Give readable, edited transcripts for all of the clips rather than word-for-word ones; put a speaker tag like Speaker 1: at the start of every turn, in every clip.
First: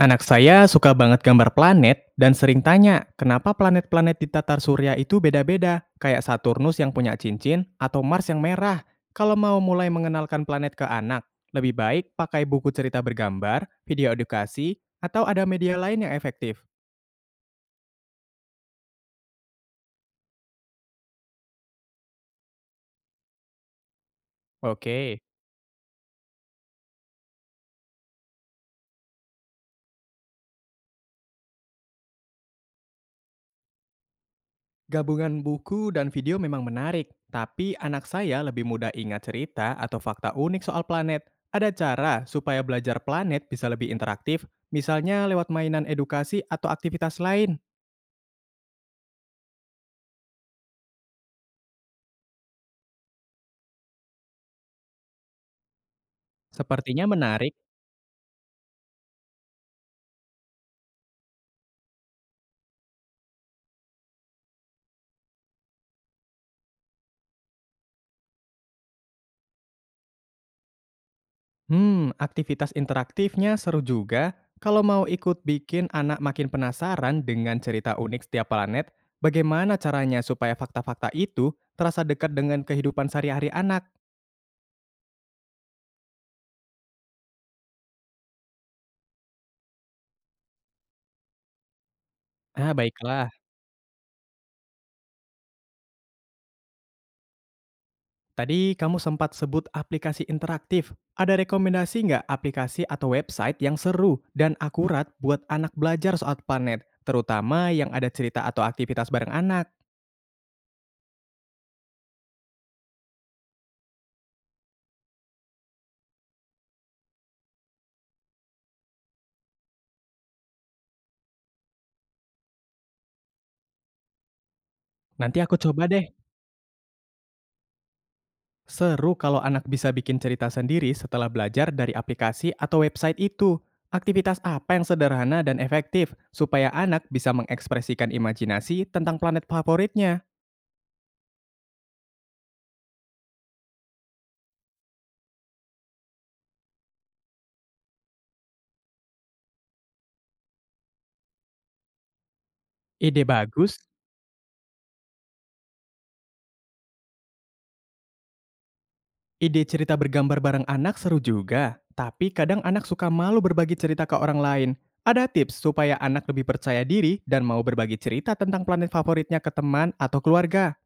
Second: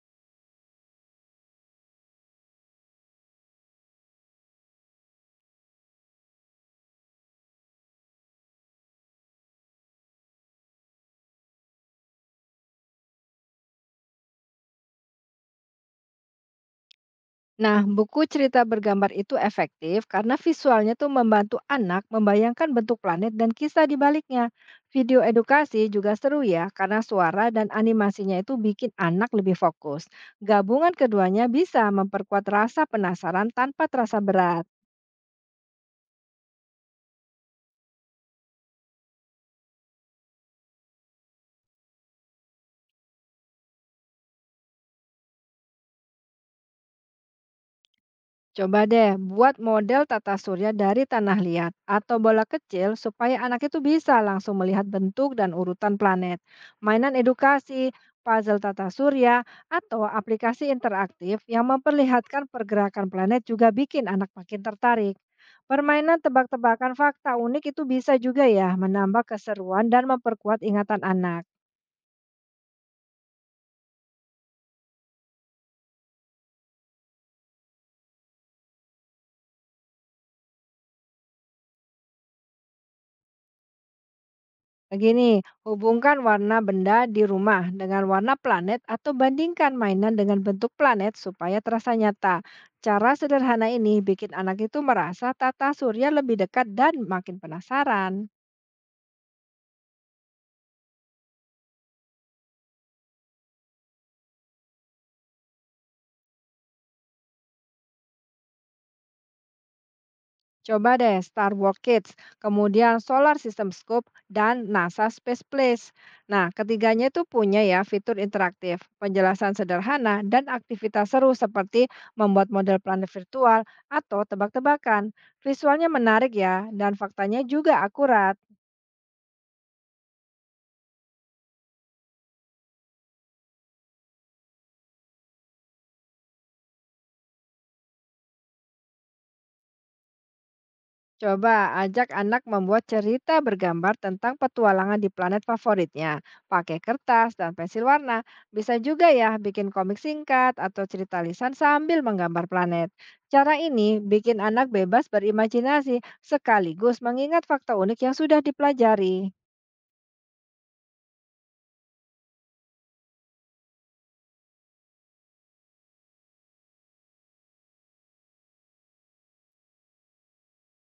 Speaker 1: Anak saya suka banget gambar planet dan sering tanya, kenapa planet-planet di tatar surya itu beda-beda? Kayak Saturnus yang punya cincin atau Mars yang merah. Kalau mau mulai mengenalkan planet ke anak, lebih baik pakai buku cerita bergambar, video edukasi, atau ada media lain yang efektif.
Speaker 2: Nah, buku cerita bergambar itu efektif karena visualnya tuh membantu anak membayangkan bentuk planet dan kisah di baliknya. Video
Speaker 1: Oke.
Speaker 2: edukasi juga seru ya, karena suara dan animasinya itu bikin anak lebih fokus. Gabungan keduanya bisa memperkuat rasa penasaran tanpa terasa berat.
Speaker 1: Gabungan buku dan video memang menarik, tapi anak saya lebih mudah ingat cerita atau fakta unik soal planet. Ada cara supaya belajar planet bisa lebih interaktif, misalnya lewat mainan edukasi atau aktivitas lain.
Speaker 2: Coba deh buat model tata surya dari tanah liat atau bola kecil supaya anak itu bisa langsung melihat bentuk dan urutan planet.
Speaker 1: Sepertinya
Speaker 2: Mainan
Speaker 1: menarik.
Speaker 2: edukasi, puzzle tata surya, atau aplikasi interaktif yang memperlihatkan pergerakan planet juga bikin anak makin tertarik. Permainan tebak-tebakan fakta unik itu bisa juga ya menambah keseruan dan memperkuat ingatan anak.
Speaker 1: Hmm, aktivitas interaktifnya seru juga. Kalau mau ikut bikin anak makin penasaran dengan cerita unik setiap planet, bagaimana caranya supaya fakta-fakta itu terasa dekat dengan kehidupan sehari-hari anak?
Speaker 2: Begini, hubungkan warna benda di rumah dengan warna planet atau bandingkan mainan dengan bentuk planet supaya terasa nyata.
Speaker 1: Ah,
Speaker 2: Cara
Speaker 1: baiklah.
Speaker 2: sederhana ini bikin anak itu merasa tata surya lebih dekat dan makin penasaran.
Speaker 1: Tadi kamu sempat sebut aplikasi interaktif. Ada rekomendasi nggak aplikasi atau website yang seru dan akurat buat anak belajar soal planet, terutama yang ada cerita atau aktivitas bareng anak?
Speaker 2: Coba deh Star Wars Kids, kemudian Solar System Scope, dan NASA Space Place. Nah, ketiganya itu punya ya fitur interaktif, penjelasan sederhana, dan aktivitas seru seperti membuat model planet virtual atau tebak-tebakan.
Speaker 1: Nanti aku coba
Speaker 2: Visualnya
Speaker 1: deh.
Speaker 2: menarik ya, dan faktanya juga akurat.
Speaker 1: Seru kalau anak bisa bikin cerita sendiri setelah belajar dari aplikasi atau website itu. Aktivitas apa yang sederhana dan efektif supaya anak bisa mengekspresikan imajinasi tentang planet favoritnya?
Speaker 2: Coba ajak anak membuat cerita bergambar tentang petualangan di planet favoritnya. Pakai kertas dan pensil warna. Bisa juga ya bikin komik singkat atau cerita lisan sambil menggambar planet.
Speaker 1: Ide
Speaker 2: Cara
Speaker 1: bagus.
Speaker 2: ini bikin anak bebas berimajinasi sekaligus mengingat fakta unik yang sudah dipelajari.
Speaker 1: Ide cerita bergambar bareng anak seru juga, tapi kadang anak suka malu berbagi cerita ke orang lain. Ada tips supaya anak lebih percaya diri dan mau berbagi cerita tentang planet favoritnya ke teman atau keluarga.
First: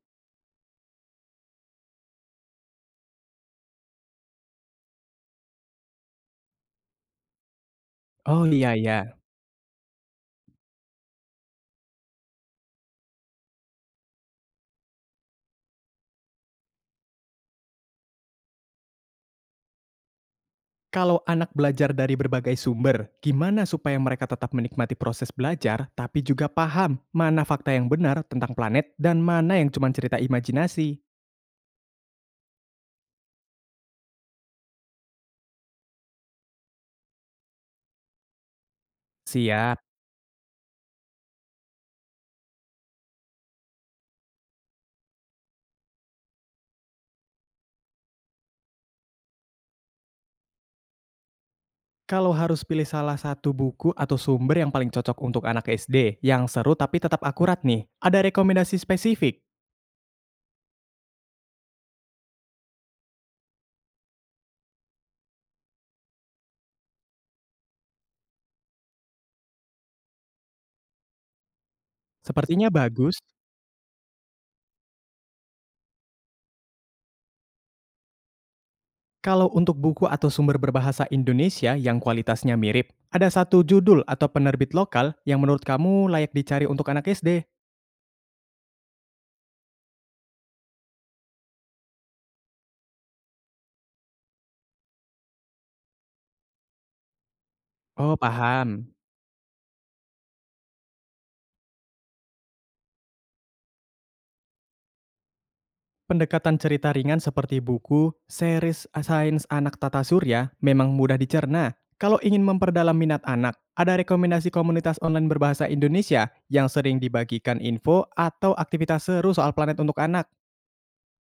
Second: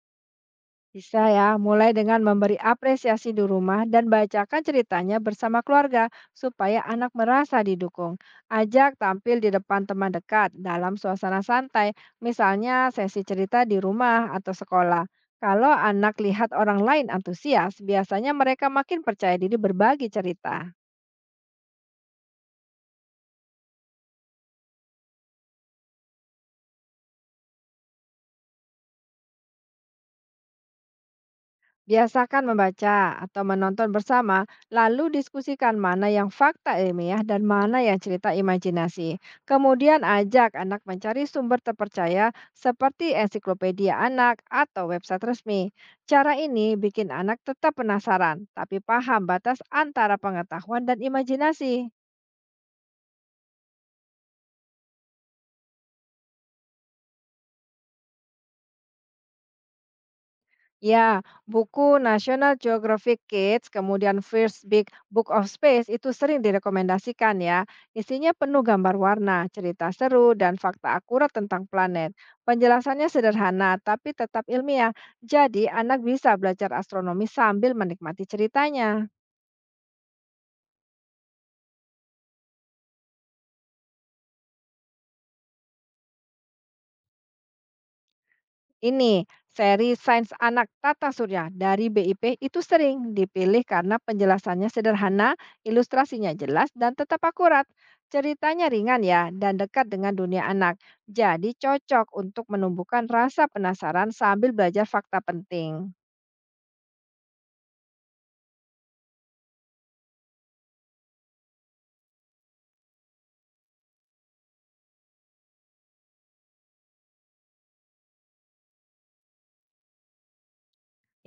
Speaker 2: Bisa ya, mulai dengan memberi apresiasi di rumah dan bacakan ceritanya bersama keluarga supaya anak merasa didukung.
Speaker 1: Oh iya
Speaker 2: Ajak
Speaker 1: ya.
Speaker 2: tampil di depan teman dekat dalam suasana santai, misalnya sesi cerita di rumah atau sekolah. Kalau anak lihat orang lain antusias, biasanya mereka makin percaya diri berbagi cerita.
Speaker 1: Kalau anak belajar dari berbagai sumber, gimana supaya mereka tetap menikmati proses belajar tapi juga paham mana fakta yang benar tentang planet dan mana yang cuma cerita imajinasi?
Speaker 2: Biasakan membaca atau menonton bersama, lalu diskusikan mana yang fakta ilmiah dan mana yang cerita imajinasi.
Speaker 1: Siap.
Speaker 2: Kemudian ajak anak mencari sumber terpercaya seperti ensiklopedia anak atau website resmi. Cara ini bikin anak tetap penasaran, tapi paham batas antara pengetahuan dan imajinasi.
Speaker 1: Kalau harus pilih salah satu buku atau sumber yang paling cocok untuk anak SD, yang seru tapi tetap akurat nih, ada rekomendasi spesifik?
Speaker 2: Ya, buku National Geographic Kids, kemudian First Big Book of Space itu sering direkomendasikan ya. Isinya penuh gambar warna, cerita seru, dan fakta akurat tentang planet.
Speaker 1: Sepertinya
Speaker 2: Penjelasannya
Speaker 1: bagus.
Speaker 2: sederhana, tapi tetap ilmiah. Jadi, anak bisa belajar astronomi sambil menikmati ceritanya.
Speaker 1: Kalau untuk buku atau sumber berbahasa Indonesia yang kualitasnya mirip, ada satu judul atau penerbit lokal yang menurut kamu layak dicari untuk anak SD?
Speaker 2: Ini, seri Sains Anak Tata Surya dari BIP itu sering dipilih karena penjelasannya sederhana, ilustrasinya jelas, dan tetap akurat.
Speaker 1: Oh,
Speaker 2: Ceritanya
Speaker 1: paham.
Speaker 2: ringan ya, dan dekat dengan dunia anak. Jadi cocok untuk menumbuhkan rasa penasaran sambil belajar fakta penting.
Speaker 1: Pendekatan cerita ringan seperti buku, series sains anak tata surya memang mudah dicerna. Kalau ingin memperdalam minat anak, ada rekomendasi komunitas online berbahasa Indonesia yang sering dibagikan info atau aktivitas seru soal planet untuk anak.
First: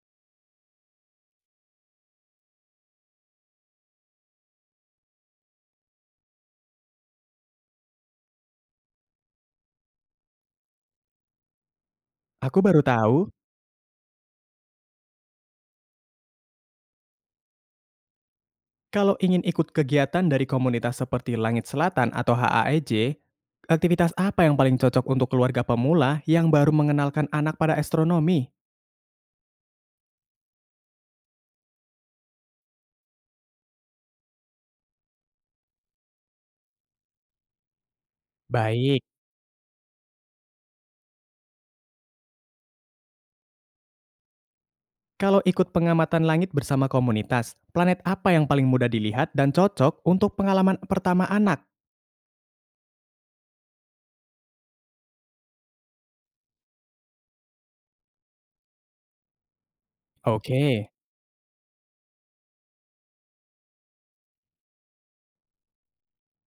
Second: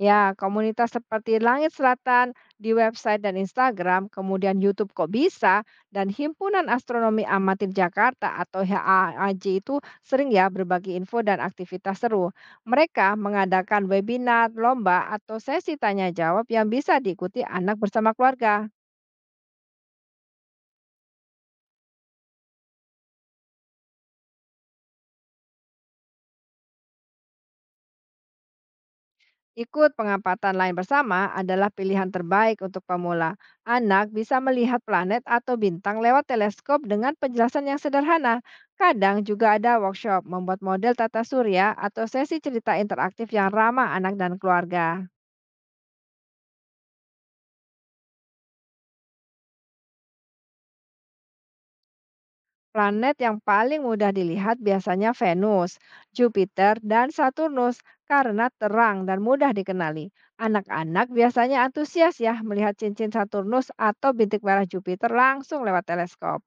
Speaker 2: Ya, komunitas seperti Langit Selatan di website dan Instagram, kemudian YouTube Kok Bisa, dan Himpunan Astronomi Amatir Jakarta atau HAAJ itu sering ya berbagi info dan aktivitas seru.
Speaker 1: Aku baru
Speaker 2: Mereka
Speaker 1: tahu,
Speaker 2: mengadakan webinar, lomba, atau sesi tanya jawab yang bisa diikuti anak bersama keluarga.
Speaker 1: kalau ingin ikut kegiatan dari komunitas seperti Langit Selatan atau HAEJ, aktivitas apa yang paling cocok untuk keluarga pemula yang baru mengenalkan anak pada astronomi?
Speaker 2: Ikut pengamatan lain bersama adalah pilihan terbaik untuk pemula. Anak bisa melihat planet atau bintang lewat teleskop dengan penjelasan yang sederhana.
Speaker 1: Baik.
Speaker 2: Kadang juga ada workshop membuat model tata surya atau sesi cerita interaktif yang ramah anak dan keluarga.
Speaker 1: Kalau ikut pengamatan langit bersama komunitas, planet apa yang paling mudah dilihat dan cocok untuk pengalaman pertama anak?
Speaker 2: Planet yang paling mudah dilihat biasanya Venus, Jupiter, dan Saturnus karena terang dan mudah dikenali.
Speaker 1: Oke.
Speaker 2: Anak-anak biasanya antusias ya melihat cincin Saturnus atau bintik merah Jupiter langsung lewat teleskop.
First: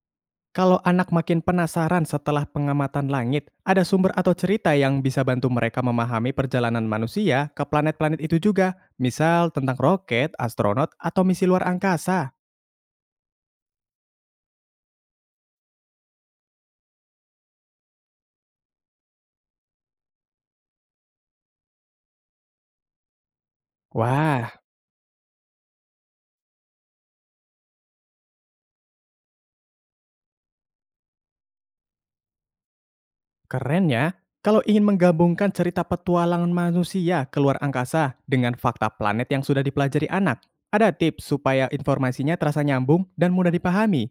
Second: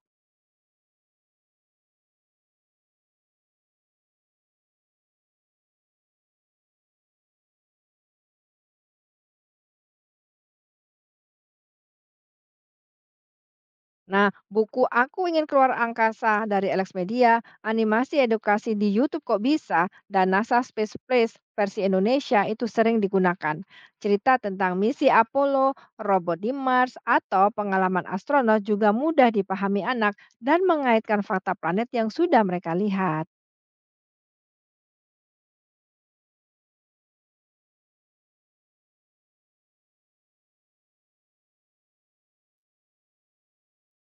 Speaker 1: Kalau anak makin penasaran setelah pengamatan langit, ada sumber atau cerita yang bisa bantu mereka memahami perjalanan manusia ke planet-planet itu juga, misal tentang roket, astronot, atau misi luar angkasa.
Speaker 2: Nah, buku Aku Ingin Keluar Angkasa dari Alex Media, animasi edukasi di YouTube Kok Bisa, dan NASA Space Place versi Indonesia itu sering digunakan. Cerita
Speaker 1: Wah.
Speaker 2: tentang misi Apollo, robot di Mars, atau pengalaman astronot juga mudah dipahami anak dan mengaitkan fakta planet yang sudah mereka lihat.
Speaker 1: Keren ya. Kalau ingin menggabungkan cerita petualangan manusia keluar angkasa dengan fakta planet yang sudah dipelajari anak, ada tips supaya informasinya terasa nyambung dan mudah dipahami?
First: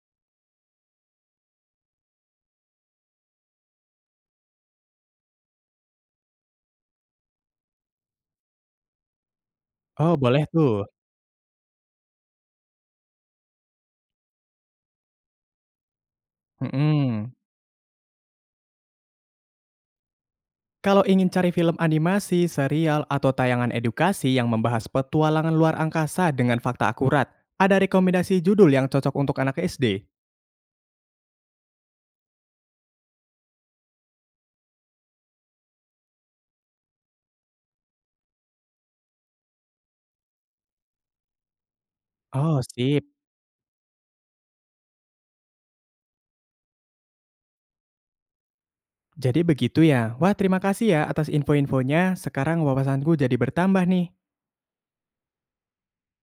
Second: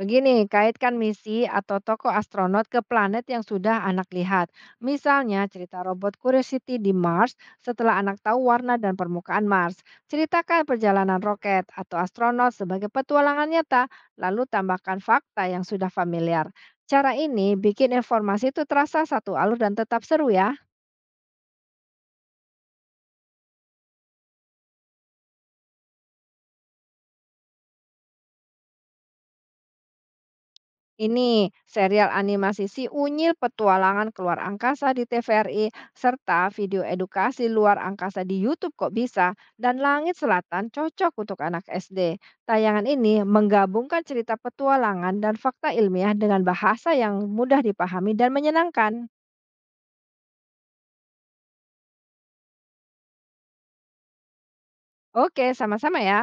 Speaker 2: Begini, kaitkan misi atau tokoh astronot ke planet yang sudah anak lihat. Misalnya, cerita robot Curiosity di Mars setelah anak tahu warna dan permukaan Mars.
Speaker 1: Oh, boleh
Speaker 2: Ceritakan
Speaker 1: tuh.
Speaker 2: perjalanan roket atau astronot sebagai petualangan nyata, lalu tambahkan fakta yang sudah familiar. Cara
Speaker 1: Mm-mm.
Speaker 2: ini bikin informasi itu terasa satu alur dan tetap seru ya.
Speaker 1: Kalau ingin cari film animasi, serial, atau tayangan edukasi yang membahas petualangan luar angkasa dengan fakta akurat, ada rekomendasi judul yang cocok untuk anak SD?
Speaker 2: Ini serial animasi Si Unyil Petualangan Keluar Angkasa di TVRI serta video edukasi luar angkasa di YouTube Kok Bisa dan Langit Selatan cocok untuk anak SD.
Speaker 1: Oh,
Speaker 2: Tayangan
Speaker 1: sip.
Speaker 2: ini menggabungkan cerita petualangan dan fakta ilmiah dengan bahasa yang mudah dipahami dan menyenangkan.
Speaker 1: Jadi begitu ya. Wah, terima kasih ya atas info-infonya. Sekarang wawasanku jadi bertambah nih.
Speaker 2: Oke, sama-sama ya.